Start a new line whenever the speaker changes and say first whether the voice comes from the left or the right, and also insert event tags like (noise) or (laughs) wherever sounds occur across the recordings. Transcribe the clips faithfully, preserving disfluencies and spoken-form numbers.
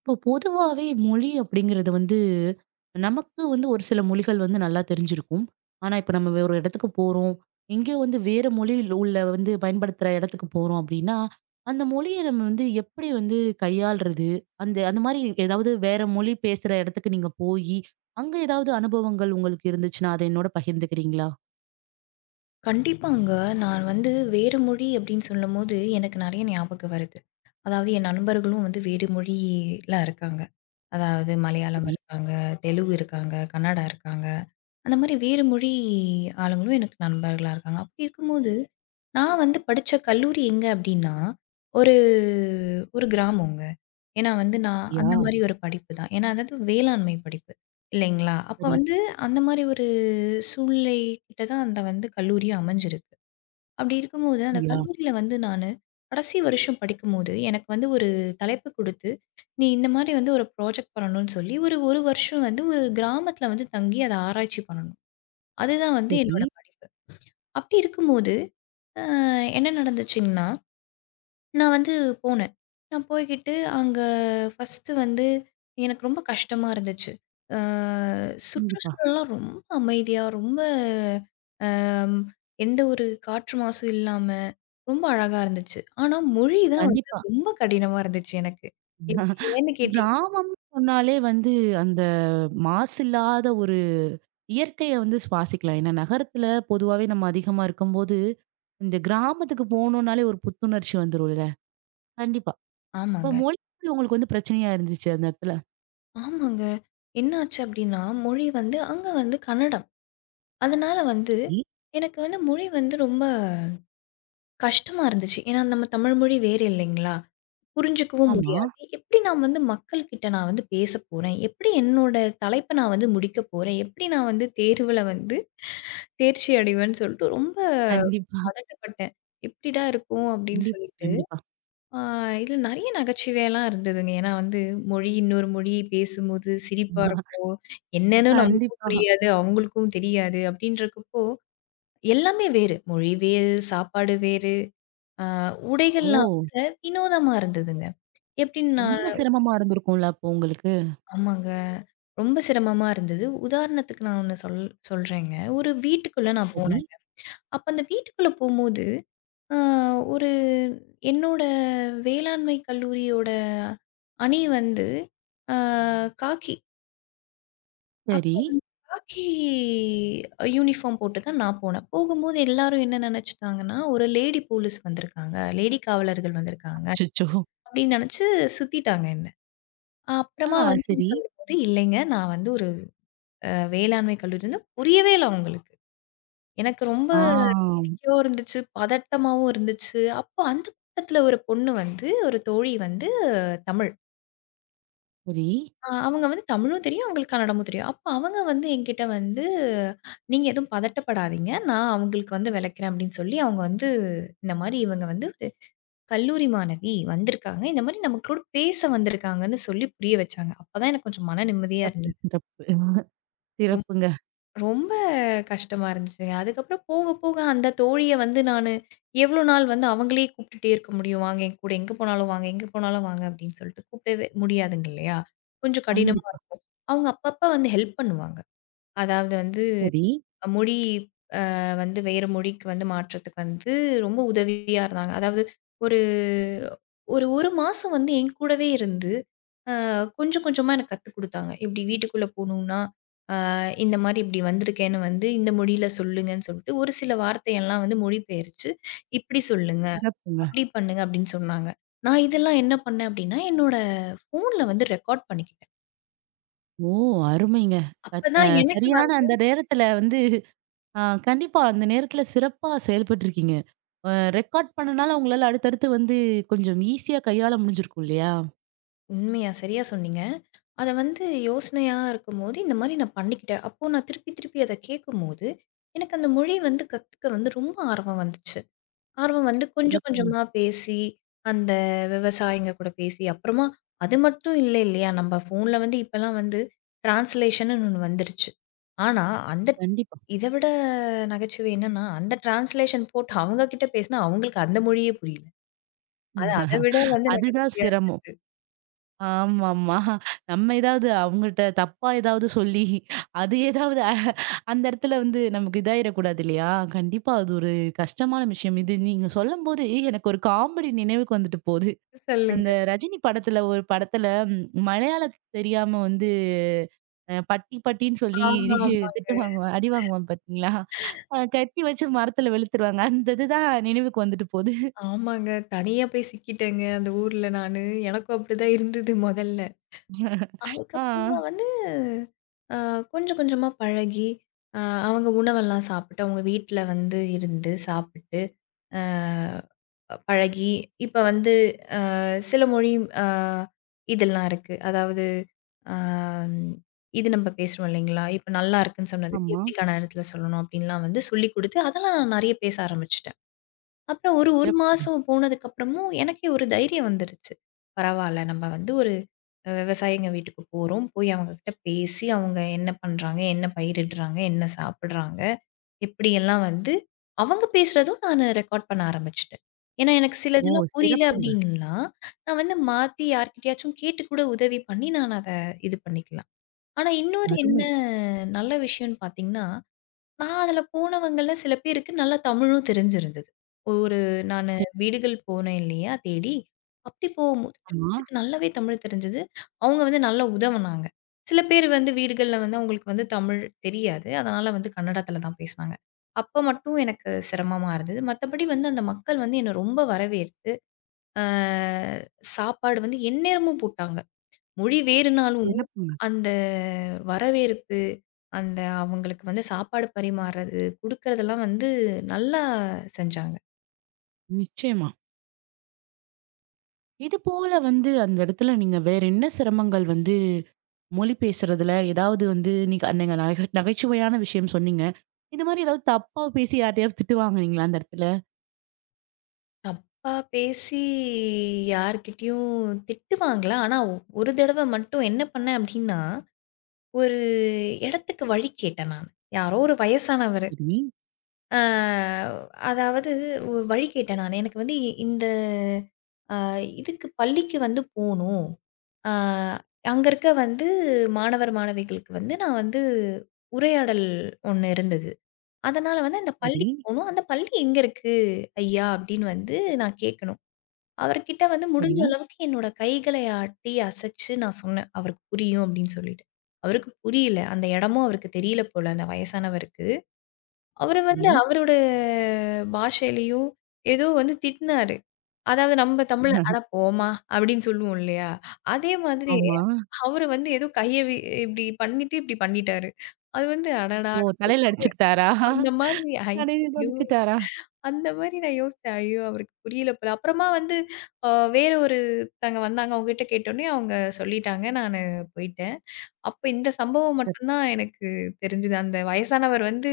right: இப்போ பொதுவாவே மொழி அப்படிங்கிறது வந்து, நமக்கு வந்து ஒரு சில மொழிகள் வந்து நல்லா தெரிஞ்சிருக்கும். ஆனா, இப்ப நம்ம வேற ஒரு இடத்துக்கு போறோம். எங்கேயோ வந்து வேற மொழியில் உள்ள வந்து பயன்படுத்துற இடத்துக்கு போறோம் அப்படின்னா, அந்த மொழிய நம்ம வந்து எப்படி வந்து கையாள்றது? அந்த அந்த மாரி ஏதாவது வேற மொழி பேசுற இடத்துக்கு நீங்க போயி, அங்க ஏதாவது அனுபவங்கள் உங்களுக்கு இருந்துச்சுன்னா, அத என்னோட பகிர்ந்துக்கிறீங்களா?
left: கண்டிப்பாங்க. நான் வந்து வேற மொழி அப்படின்னு சொல்லும்போது, எனக்கு நெறைய ஞாபகம் வருது. அதாவது என் நண்பர்களும் வந்து வேறு மொழியில இருக்காங்க. அதாவது மலையாளம்
right: சரியா, சரி.
left: இருக்காங்க, தெலுங்கு இருக்காங்க, கன்னடா இருக்காங்க. அந்த மாரி வேறு மொழி ஆளுங்களும் எனக்கு நண்பர்களா இருக்காங்க. அப்படி இருக்கும்போது நான் வந்து படிச்ச கல்லூரி எங்க அப்டின்னா, ஒரு ஒரு கிராமங்க. ஏன்னா வந்து நான் அந்த
right: யா,
left: மாரி ஒரு படிப்பு தான். ஏன்னா அதாவது வேளாண்மை படிப்பு இல்லைங்களா? அப்ப
right: சரி.
left: வந்து அந்த மாரி ஒரு சூழ்நிலை கிட்ட தான் அந்த வந்து கல்லூரியும் அமைஞ்சிருக்கு. அப்டி இருக்கும்போது அந்த
right: யா,
left: கல்லூரியில வந்து நானு கடைசி வருஷம் படிக்கும்போது, எனக்கு வந்து ஒரு தலைப்பு குடுத்து, நீ இந்த மாரி வந்து ஒரு ப்ராஜெக்ட் பண்ணணும்னு சொல்லி ஒரு 1 வருஷம் வந்து ஒரு கிராமத்துல வந்து தங்கி அத ஆராய்ச்சி பண்ணணும். அதுதான் வந்து
right: சரி.
left: என்னோட பணி. அப்படி இருக்கும்போது, அ என்ன நடந்துச்சுங்கன்னா, நான் வந்து போனேன். நான் போய்க்கிட்டு அங்க ஃபர்ஸ்ட்டு வந்து எனக்கு ரொம்ப கஷ்டமா இருந்துச்சு. அ
right: கண்டிப்பா.
left: சுற்றுச்சூழல்லாம் ரொம்ப அமைதியா, ரொம்ப அம் எந்த ஒரு காற்று மாசும் இல்லாம, ரொம்ப அழகா இருந்துச்சு. ஆனா மொழி தான் வந்து
right: கண்டிப்பா.
left: ரொம்ப கடினமா இருந்துச்சு எனக்கு. எப்படி ஏன்னு கேட்டீங்
right: கிராமம்னு சொன்னாலே வந்து அந்த மாசில்லாத ஒரு இயற்கைய வந்து சுவாசிக்கலாம். ஏன்னா நகரத்துல பொதுவாவே நம்ம அதிகமா இருக்கும்போது, இந்த கிராமத்துக்கு போனோம்னாலே ஒரு புத்துணர்ச்சி வந்துரும்ல. கண்டிப்பா. இப்ப
left: ஆமாங்க,
right: மொழி உங்களுக்கு வந்து பிரச்சனையா இருந்துச்சு அந்த இடத்துல.
left: ஆமாங்க. என்னாச்சு அப்படின்னா, மொழி வந்து அங்க வந்து கன்னடம். அதனால வந்து
right: சரி.
left: எனக்கு வந்து மொழி வந்து ரொம்ப கஷ்டமா இருந்துச்சு. ஏன்னா, நம்ம தமிழ் மொழி வேறு இல்லைங்களா? புரிஞ்சுக்கவும்
right: ஆமா.
left: முடியாது. எப்படி நான் வந்து மக்கள்கிட்ட நான் வந்து பேசப்போறேன்? எப்படி என்னோட தலைப்ப நான் வந்து முடிக்கப் போறேன்? எப்படி நான் வந்து தேர்வுல வந்து தேர்ச்சி அடைவேன்னு சொல்லிட்டு ரொம்ப
right: கண்டிப்பா.
left: பதட்டப்பட்டேன். எப்படிடா இருக்கும் அப்படின்னு
right: கண்டிப்பா,
left: சொல்லிட்டு.
right: கண்டிப்பா.
left: ஆ இதுல நெறைய நகைச்சுவையெல்லாம் இருந்ததுங்க. ஏன்னா வந்து மொழி இன்னொரு மொழி பேசும்போது சிரிப்பா இருக்கும். என்னன்னு நமக்கும்
right: கண்டிப்பா.
left: புரியாது, அவங்களுக்கும் தெரியாது. அப்படின்றக்கப்போ எல்லாமே வேறு. மொழி வேறு, சாப்பாடு வேறு. அ உடைகள்லாம்
right: ஓ!
left: கூட வினோதமா இருந்ததுங்க. எப்படின்னா
right: ரொம்ப சிரமமா இருந்திருக்கும்ல அப்போ உங்களுக்கு.
left: ஆமாங்க. ரொம்ப சிரமமா இருந்தது. உதாரணத்துக்கு நான் ஒண்ணு சொல் சொல்றேங்க. ஒரு வீட்டுக்குள்ள நான்
right: சரி,
left: போனேங்க. அப்ப அந்த வீட்டுக்குள்ள போம்போது, அ ஒரு என்னோட வேளாண்மை கல்லூரியோட அணி வந்து அ காக்கி.
right: சரி.
left: அப்போ வந்து காக்கி யூனிஃபார்ம் போட்டு தான் நான் போனேன். போகும்போது எல்லாரும் என்ன நெனச்சுட்டாங்கன்னா, ஒரு லேடி போலீஸ் வந்திருக்காங்க. லேடி காவலர்கள் வந்திருக்காங்க
right: அச்சச்சோ!
left: அப்படின்னு நெனச்சு சுத்திட்டாங்க என்ன.
right: ஆ
left: அப்புறமா வந்து நான்
right: சரி.
left: சொல்லும்போது, இல்லைங்க நான் வந்து ஒரு அ வேளாண்மை கல்லூரின்னு புரியவே இல்ல அவங்களுக்கு. எனக்கு ரொம்ப
right: ஆ
left: வேடிக்கையாவும் இருந்துச்சு, பதட்டமாவும் இருந்துச்சு. அப்போ அந்த கூட்டத்தில ஒரு பொண்ணு வந்து, ஒரு தோழி வந்து தமிழ்.
right: சரி.
left: அ அவங்க வந்து தமிழும் தெரியும், அவங்களுக்கு கன்னடமும் தெரியும். அப்போ அவங்க வந்து என்கிட்ட வந்து, "நீங்க எதுவும் பதட்டப்படாதீங்க. நான் அவங்களுக்கு வந்து விளக்குறேன்" அப்படின்னு சொல்லி அவங்க வந்து இந்த மாரி இவங்க வந்து ஒரு கல்லூரி மாணவி வந்திருக்காங்க. இந்த மாரி நமக்கூட பேச வந்திருக்காங்கன்னு சொல்லி புரிய வச்சாங்க. அப்பதான் எனக்கு கொஞ்சம் மன நிம்மதியா
right: சிறப்பு,
left: இருந்தது.
right: சிறப்பு. சிறப்புங்க.
left: ரொம்ப கஷ்டமா இருந்துச்சுங்க. அதுக்கப்புறம் போக, போக அந்த தோழிய வந்து நானு எவ்ளோ நாள் வந்து அவங்களயே கூப்பிட்டுட்டே இருக்க முடியும்? "வாங்க என் கூட, எங்க போனாலும் வாங்க, எங்க போனாலும் வாங்க" அப்படின்னு சொல்லிட்டு கூப்பிடவே முடியாதுங்க இல்லையா? கொஞ்சம் கடினமா
right: கண்டிப்பா.
left: அவங்க அப்பப்ப வந்து ஹெல்ப் பண்ணுவாங்க. அதாவது வந்து
right: சரி.
left: மொழி அ வந்து வேற மொழிக்கு வந்து மாற்றத்துக்கு வந்து ரொம்ப உதவியா இருந்தாங்க. அதாவது ஒரு ஒரு 1 மாசம் வந்து என் கூடவே இருந்து, அ கொஞ்சம் கொஞ்சமா எனக்கு கத்துக் குடுத்தாங்க. எப்படி வீட்டுக்குள்ள போணும்னா இந்த மாரி இப்படி வந்திருக்கேன்னு வந்து, இந்த மொழியில சொல்லுங்கன்னு சொல்லிட்டு, ஒரு சில வார்த்தையெல்லாம் வந்து மொழிபெயர்த்து, இப்படி சொல்லுங்க,
right: சிறப்புங்க.
left: அப்படி பண்ணுங்க அப்படின்னு சொன்னாங்க. நான் இதெல்லாம் என்ன பண்ணேன் அப்படின்னா, என்னோட ஃபோன்ல வந்து ரெக்கார்ட் பண்ணிக்கிட்டேன்.
right: ஓ! அருமைங்க. கட் அ
left: அப்பதான் எனக்கு
right: சரியான
left: வந்து
right: அந்த நேரத்துல வந்து அ கண்டிப்பா அந்த நேரத்துல சிறப்பா செயல்பட்டுருக்கீங்க. அ ரெக்கார்ட் பண்ணனால உங்களால அடுத்தடுத்து வந்து கொஞ்சம் ஈஸியா கையாள முடிஞ்சிருக்கும் இல்லையா?
left: உண்மையா சரியா சொன்னீங்க. அத வந்து யோசனையா இருக்கும்போது, இந்த மாரி நான் பண்ணிக்கிட்டேன். அப்போ நான் திருப்பி திருப்பி அத கேட்கும்போது, எனக்கு அந்த மொழி வந்து கத்துக்க வந்து ரொம்ப ஆர்வம் வந்துச்சு. ஆர்வம் வந்து கொஞ்சம்
right: சிறப்புங்க.
left: கொஞ்சமா பேசி, அந்த விவசாயிங்க கூட பேசி, அப்புறமா அது மட்டும் இல்ல இல்லையா? நம்ம ஃபோன்ல வந்து இப்பலாம் வந்து டிரான்ஸ்லேஷன்ன்னு ஒண்ணு வந்துருச்சு. ஆனா, அந்த
right: கண்டிப்பா.
left: இத விட நகைச்சுவை என்னன்னா, அந்த டிரான்ஸ்லேஷன் போட்டு அவங்க கிட்ட பேசினா, அவங்களுக்கு அந்த மொழியே புரியல. அது
right: ம்.
left: அத விட
right: (laughs)
left: வந்து
right: அதுதான்
left: நகைச்சுவையா
right: சிரமம்.
left: இருந்தது.
right: ஆமாமா. நம்ம ஏதாவது அவங்கட்ட தப்பா ஏதாவது சொல்லி, அது ஏதாவது அ- அந்த இடத்துல வந்து நமக்கு இதாயிடக்கூடாது இல்லையா? கண்டிப்பா அது ஒரு கஷ்டமான விஷயம். இது நீங்க சொல்லும்போது எனக்கு ஒரு காமெடி நினைவுக்கு வந்துட்டு போது.
left: சொல்லுங்க.
right: அந்த ரஜினி படத்துல ஒரு படத்துல ம், மலையாளத் தெரியாம வந்து அ பட்டி பட்டின்னு சொல்லி
left: ஆமா,
right: (laughs)
left: ஆமாங்க.
right: திட்டு வாங்குவான், அடி வாங்குவான் பாத்தீங்களா? அ கட்டி வச்சு மரத்துல வெளுத்துருவாங்க. அந்த இதுதான் நினைவுக்கு வந்துட்டு போது. (laughs)
left: ஆமாங்க. தனியா போய் சிக்கிட்டேங்க அந்த ஊர்ல நானு. எனக்கும் அப்படிதான் இருந்தது மொதல்ல. அதுக்கப்புறமா
right: ஆ.
left: வந்து அ கொஞ்சம் கொஞ்சமா பழகி, அ அவங்க உணவெல்லாம் சாப்பிட்டு, அவங்க வீட்ல வந்து இருந்து சாப்பிட்டு, அ பழகி, இப்ப வந்து சில மொழி அ இதெல்லாம் இருக்கு. அதாவது அ இது நம்ம பேசுறோம் இல்லைங்களா? இப்ப நல்லா இருக்குன்னு சொன்னதுக்கு,
right: ஆமா.
left: எப்படிக்கா நேரத்தில சொல்லணும்? அப்படின்லாம் வந்து சொல்லிக் குடுத்து, அதெல்லாம் நான் நெறைய பேச ஆரம்பிச்சுட்டேன். அப்புறம் ஒரு, 1
right: சிறப்புங்க.
left: மாசம் போனதுக்கப்புறமும் எனக்கே ஒரு தைரியம் வந்துருச்சு. பரவால்ல நம்ம வந்து ஒரு அ விவசாயிங்க வீட்டுக்கு போறோம். போய் அவங்ககிட்ட பேசி அவங்க என்ன பண்றாங்க? என்ன பயிரிடுறாங்க? என்ன சாப்பிடுறாங்க? எப்படியெல்லாம் வந்து அவங்க பேசுறதும் நானு ரெக்கார்ட் பண்ண ஆரம்பிச்சுட்டேன். ஏன்னா எனக்கு
right: ஓ!
left: சிலதெல்லாம் புரியல
right: சிறப்புங்க.
left: அப்படின்னா, நான் வந்து மாத்தி யார்கிட்டயாச்சும் கேட்டு கூட உதவி பண்ணி நான் அத இது பண்ணிக்கலாம். ஆனா இன்னொரு என்ன
right: அருமை.
left: நல்ல விஷயம்னு பார்த்தீங்கன்னா நான் அதுல போனவங்கள்ல சில பேருக்கு நல்லா தமிழும் தெரிஞ்சிருந்தது. ஒரு நானு வீடுகள் போனேன் இல்லையா தேடி, அப்படி போகும்போது சில
right: ஆமா.
left: பேருக்கு நல்லாவே தமிழ் தெரிஞ்சது. அவங்க வந்து நல்லா உதவுனாங்க. சில பேர் வந்து வீடுகள்ல வந்து அவங்களுக்கு வந்து தமிழ் தெரியாது. அதனால வந்து கன்னடத்துல தான் பேசினாங்க. அப்ப மட்டும் எனக்கு சிரமமா இருந்தது. மத்தபடி வந்து அந்த மக்கள் வந்து என்ன ரொம்ப வரவேற்று, அ சாப்பாடு வந்து எந்நேரமும் போட்டாங்க. மொழி வேறுனாலும்,
right: சிறப்புங்க.
left: அந்த வரவேற்பு, அந்த அவங்களுக்கு வந்து சாப்பாடு பரிமாறது, குடுக்குறதெல்லாம் வந்து நல்லா செஞ்சாங்க.
right: நிச்சயமா. இது போல வந்து அந்த இடத்துல நீங்க வேற என்ன சிரமங்கள் வந்து மொழி பேசுறதுல ஏதாவது வந்து நீங்க நீங்க நகை நகைச்சுவையான விஷயம் சொன்னீங்க. இது மாரி ஏதாவது தப்பா பேசி யார்ட்டயாவது திட்டு வாங்குனீங்களா அந்த இடத்துல?
left: தப்பா பேசி யார்கிட்டயும் திட்டுவாங்கல. ஆனா ஒ- ஒரு தடவ மட்டும் என்ன பண்ணேன் அப்டின்னா, ஒரு இடத்துக்கு வழி கேட்டேன் நானு. யாரோ ஒரு வயசானவரு.
right: சரி,
left: அ அதாவது ஒரு வழி கேட்டேன் நானு. எனக்கு வந்து இ- இந்த அ இதுக்கு பள்ளிக்கு வந்து போணும். அ அங்க இருக்க வந்து மாணவர், மாணவிகளுக்கு வந்து நான் வந்து உரையாடல் ஒண்ணு இருந்தது. அதனால வந்து அந்த
right: சரி,
left: பள்ளிக்கு போணும். அந்த பள்ளி எங்க இருக்கு ஐயா? அப்படின்னு வந்து நான் கேட்கணும். அவர்கிட்ட வந்து
right: சரி,
left: முடிஞ்ச அளவுக்கு என்னோட கைகளை ஆட்டி அசைச்சு நான் சொன்னேன். அவருக்கு புரியும் அப்படின்னு சொல்லிட்டு. அவருக்கு புரியல. அந்த இடமும் அவருக்கு தெரியல போல அந்த வயசானவருக்கு. அவரு வந்து
right: சரி.
left: அவரோட பாஷையிலயும் ஏதோ வந்து திட்டினாரு. அதாவது நம்ம தமிழ்ல "அட போம்மா" அப்படின்னு சொல்லுவோம் இல்லையா? அதே மாதிரி
right: ஆமா.
left: அவரு வந்து ஏதோ கைய வி இப்படி பண்ணிட்டு, இப்படி பண்ணிட்டாரு. அது வந்து அடடா!
right: ஓ! தலையில
left: நம்ம
right: அடிச்சுக்கிட்டாரா?
left: அந்த மாதிரி
right: தலையில
left: ஐயய்யோ!
right: தொடிச்சுட்டாரா?
left: அந்த மாதிரி நான் யோசிச்சேன். ஐயோ! அவருக்கு புரியல போல. அப்புறமா வந்து அ வேற ஒருத்தங்க வந்தாங்க. அவங்ககிட்ட கேட்டோனே அவங்க சொல்லிட்டாங்க. நானு போயிட்டேன். அப்ப இந்த சம்பவம் மட்டும் தான் எனக்கு தெரிஞ்சது. அந்த வயசானவர் வந்து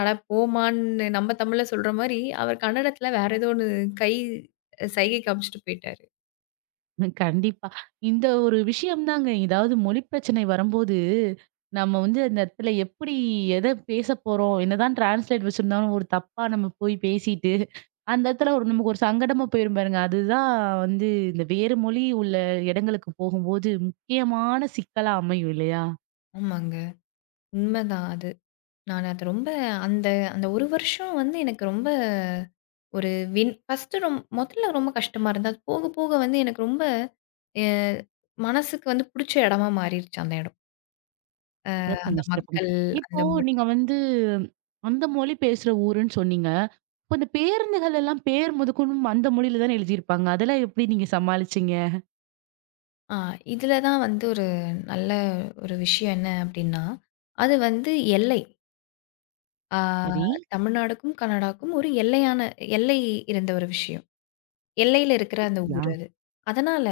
left: அட போமான்னு நம்ம தமிழ்ல சொல்ற மாரி, அவர் கன்னடத்துல வேற ஏதோ ஒண்ணு கை சைகை காமிச்சுட்டு போயிட்டாரு.
right: கண்டிப்பா. இந்த ஒரு விஷயம் தாங்க. ஏதாவது மொழி பிரச்சனை வரும்போது, நம்ம வந்து அந்த இடத்துல எப்படி எத பேசப் போறோம்? என்னதான் டிரான்ஸ்லேட் வச்சிருந்தாலும் ஒரு தப்பா நம்ம போய் பேசிட்டு, அந்த இடத்துல ஒரு நமக்கு ஒரு சங்கடமா போயிரும் பாருங்க. அதுதான் வந்து இந்த வேறு மொழி உள்ள இடங்களுக்கு போகும்போது முக்கியமான சிக்கலா அமையும் இல்லையா?
left: ஆமாங்க. உண்மதான் அது. நான் அது ரொம்ப அந்த அந்த ஒரு வருஷம் வந்து எனக்கு ரொம்ப ஒரு வின் ஃபர்ஸ்ட்டு ரொம் மொதல்ல ரொம்ப கஷ்டமா இருந்தது. அது போக போக வந்து எனக்கு ரொம்ப அ மனசுக்கு வந்து புடிச்ச இடமா மாறிருச்சு அந்த இடம். அந்த
right: சிறப்புங்க, சிறப்புங்க.
left: மக்கள், அந்த
right: இப்போ
left: மொழி.
right: நீங்க வந்து அந்த மொழி பேசுற ஊருன்னு சொன்னீங்க. இப்ப இந்த பேருந்துகள் எல்லாம் பேர் முதற்கொண்டும் அந்த மொழியில தானே எழுதியிருப்பாங்க. அதெல்லாம் எப்படி நீங்க சமாளிச்சீங்க?
left: ஆ இதுல தான் வந்து ஒரு நல்ல ஒரு விஷயம் என்ன அப்டின்னா, அது வந்து எல்லை. ஆ
right: சரி.
left: தமிழ்நாடுக்கும், கனடாக்கும் ஒரு எல்லையான எல்லை இருந்த ஒரு விஷயம். எல்லையில இருக்கிற அந்த ஊர்
right: யா.
left: அது. அதனால,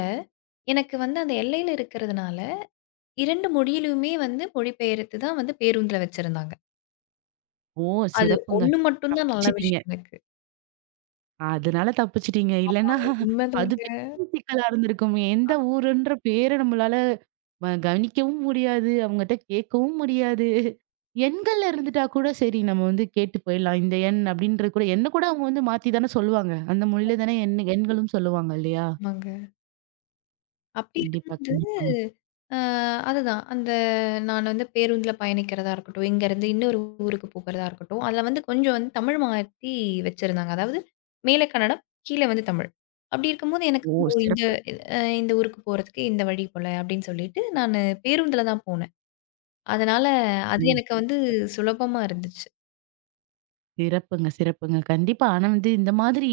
left: எனக்கு வந்து அந்த எல்லையில இருக்கிறதுனால, இரண்டு மொழியிலுமே வந்து மொழிபெயர்த்து தான் வந்து பேருந்துல வச்சிருந்தாங்க.
right: ஓ!
left: அது
right: சிறப்புங்க.
left: ஒண்ணு மட்டும் தான் நல்ல
right: தப்பிச்சிட்டீங்க.
left: விஷயம் எனக்கு.
right: அதனால தப்பிச்சுட்டீங்க. இல்லன்னா அது
left: உண்மதாங்க.
right: பெரிய சிக்கலா இருந்திருக்குமே. எந்த ஊருன்ற பேர நம்மளால வ கவனிக்கவும் முடியாது. அவங்கட்ட கேட்கவும் முடியாது. எண்கள்ல இருந்துட்டா கூட சரி நம்ம வந்து கேட்டு போயிடலாம். இந்த எண் அப்படின்றது கூட எண்ண கூட அவங்க வந்து மாத்தி தானே சொல்லுவாங்க. அந்த மொழியில தானே எண் எண்களும் சொல்லுவாங்க இல்லையா?
left: ஆமாங்க. அப்படி
right: கண்டிப்பா,
left: இருக்கும்போது,
right: கண்டிப்பாங்க.
left: அ அதுதான். அந்த நான் வந்து பேருந்துல பயணிக்கிறதா இருக்கட்டும், இங்கேருந்து இன்னொரு ஊருக்கு போகறதா இருக்கட்டும், அதில வந்து கொஞ்சம் வந்து தமிழ் மாத்தி வச்சிருந்தாங்க. அதாவது மேல கன்னடம், கீழ வந்து தமிழ். அப்படி இருக்கும்போது எனக்கு
right: ஓ!
left: வந்து ஓ இந்த
right: சிறப்பு.
left: அ இந்த ஊருக்கு போறதுக்கு இந்த வழி போல அப்படின்னு சொல்லிட்டு, நானு பேருந்துல தான் போனேன். அதனால அது
right: ம்.
left: எனக்கு வந்து சுலபமா இருந்துச்சு.
right: சிறப்புங்க, சிறப்புங்க. கண்டிப்பா. ஆனா வந்து இந்த மாதிரி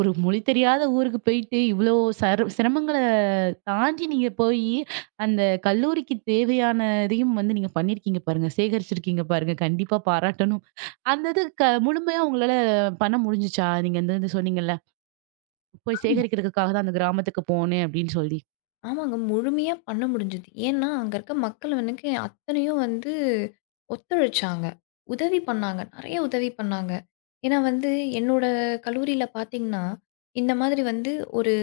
right: ஒரு மொழி தெரியாத ஊருக்கு போயிட்டு இவ்ளோ சர் சிரமங்கள தாண்டி நீங்க போயி, அந்த கல்லூரிக்கு தேவையான இதையும் வந்து நீங்க பண்ணியிருக்கீங்க பாருங்க. சேகரிச்சிருக்கீங்க பாருங்க. கண்டிப்பா பாராட்டணும். அந்த இது க முழுமையா உங்களால பண்ண முடிஞ்சுச்சா? நீங்க இந்த இது சொன்னீங்கல்ல, போய்
left: ஆமா.
right: சேகரிக்கிறதுக்காக தான் அந்த கிராமத்துக்கு போனேன் அப்படின்னு சொல்லி.
left: ஆமாங்க. முழுமையா பண்ண முடிஞ்சது. ஏன்னா, அங்க இருக்க மக்கள் எனக்கு அத்தனையும் வந்து ஒத்துழைச்சாங்க. உதவி பண்ணாங்க. நெறைய உதவி பண்ணாங்க. ஏன்னா வந்து என்னோட கல்லூரியில பார்த்தீங்கன்னா, இந்த மாதிரி வந்து ஒரு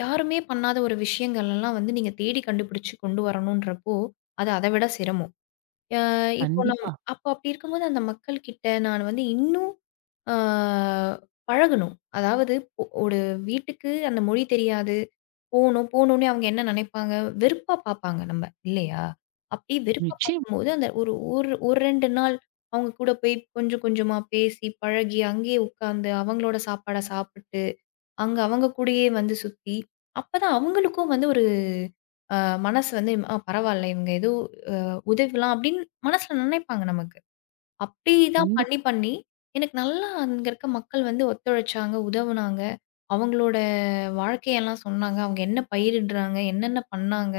left: யாருமே பண்ணாத ஒரு விஷயங்கள் எல்லாம் வந்து நீங்க தேடி கண்டுபிடிச்சு கொண்டு வரணுன்றப்போ, அது அத விட சிரமம். அ இப்போ நம்
right: கண்டிப்பா.
left: அப்போ அப்படி இருக்கும்போது அந்த மக்கள் கிட்ட நான் வந்து இன்னும் ஆ பழகணும். அதாவது ஒ ஒரு வீட்டுக்கு அந்த மொழி தெரியாது. போணும், போனோனே அவங்க என்ன நினைப்பாங்க? வெறுப்பா பார்ப்பாங்க நம்ம, இல்லையா? அப்படி வெறுப்பா
right: நிச்சயம்.
left: பார்க்கும்போது, அந்த ஒரு ஒரு 1, இரண்டு நாள் அவங்க கூட போய் கொஞ்சம் கொஞ்சமா பேசி, பழகி, அங்கேயே உட்காந்து அவங்களோட சாப்பாட சாப்பிட்டு, அங்க அவங்க கூடயே வந்து சுத்தி, அப்பதான் அவங்களுக்கும் வந்து ஒரு அ மனசு வந்து, "ஆ பரவால்ல, இவங்க ஏதோ உதவலாம்" அப்படின்னு மனசுல நினைப்பாங்க நமக்கு. அப்படிதான் பண்ணி,
right: கண்டிப்பா.
left: பண்ணி எனக்கு நல்லா அங்க இருக்க மக்கள் வந்து ஒத்துழைச்சாங்க, உதவுனாங்க. அவங்களோட வாழ்க்கையெல்லாம் சொன்னாங்க. அவங்க என்ன பயிரிடுறாங்க? என்னென்ன பண்ணாங்க?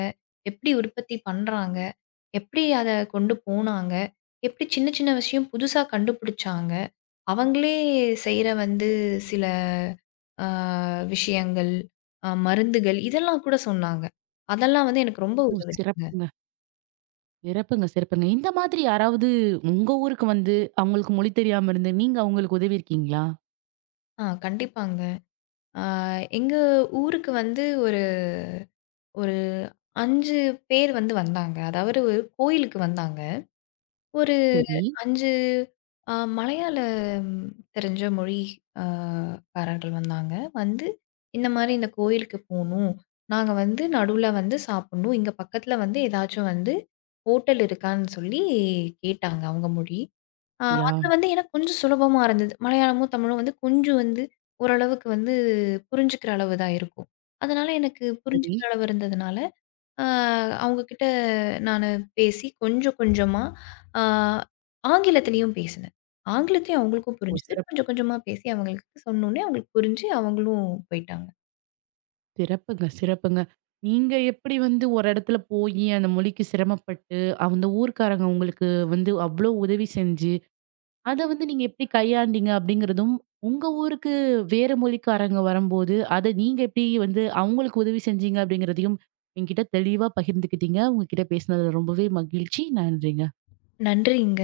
left: எப்படி உற்பத்தி பண்றாங்க? எப்படி அத கொண்டு போனாங்க? எப்படி சின்ன சின்ன விஷயம் புதுசா கண்டுபிடிச்சாங்க? அவங்களே செய்ற வந்து சில அ விஷயங்கள், அ மருந்துகள் இதெல்லாம் கூட சொன்னாங்க. அதெல்லாம் வந்து எனக்கு ரொம்ப
right: ஓ!
left: உதவுச்சுங்க.
right: சிறப்புங்க. சிறப்புங்க, சிறப்புங்க. இந்த மாதிரி யாராவது உங்க ஊருக்கு வந்து அவங்களுக்கு மொழி தெரியாம இருந்து, நீங்க அவங்களுக்கு உதவி இருக்கீங்களா?
left: ஆ கண்டிப்பாங்க. ஆ எங்க ஊருக்கு வந்து ஒரு ஒரு ஐந்து பேர் வந்து வந்தாங்க. அதாவது ஒரு கோயிலுக்கு வந்தாங்க. ஒரு
right: சரி.
left: ஐந்து அ மலையாளம் தெரிஞ்ச மொழி அ காரர்கள் வந்தாங்க. வந்து இந்த மாரி இந்த கோயிலுக்கு போணும். நாங்க வந்து நடுவுல வந்து சாப்புட்ணும். இங்க பக்கத்துல வந்து ஏதாச்சும் வந்து ஹோட்டல் இருக்கான்னு சொல்லி கேட்டாங்க அவங்க மொழி. அ
right: யா!
left: அதுல வந்து எனக்கு கொஞ்சம் சுலபமா இருந்தது. மலையாளமும், தமிழும் வந்து கொஞ்சம் வந்து ஓரளவுக்கு வந்து புரிஞ்சுக்கிற அளவு தான் இருக்கும். அதனால எனக்கு
right: சரி.
left: புரிஞ்சுக்கிற அளவு இருந்ததுனால அ அவங்ககிட்ட நானு பேசி கொஞ்சம் கொஞ்சமா அ ஆங்கிலத்திலயும் பேசினேன். ஆங்கிலத்தையும் அவங்களுக்கும்
right: ஓ!
left: புரிஞ்சது.
right: சிறப்
left: கொஞ்சம் கொஞ்சமா பேசி அவங்களுக்கு சொன்னோனே அவங்களுக்கு புரிஞ்சு அவங்களும் போயிட்டாங்க.
right: சிறப்புங்க, சிறப்புங்க. நீங்க எப்படி வந்து ஒரு இடத்துல போயி அந்த மொழிக்கு சிரமப்பட்டு, அந்த ஊர்க்காரங்க உங்களுக்கு வந்து அவ்ளோ உதவி செஞ்சு, அத வந்து நீங்க எப்படி கையாண்டீங்க அப்படிங்கிறதும், உங்க ஊருக்கு வேற மொழிக்காரங்க வரும்போது, அத நீங்க எப்படி வந்து அவங்களுக்கு உதவி செஞ்சீங்க அப்படிங்கிறதையும் என்கிட்ட தெளிவா பகிர்ந்துக்கிட்டீங்க. உங்க கிட்ட பேசினதுல ரொம்பவே மகிழ்ச்சி. நன்றிங்க.
left: நன்றிங்க.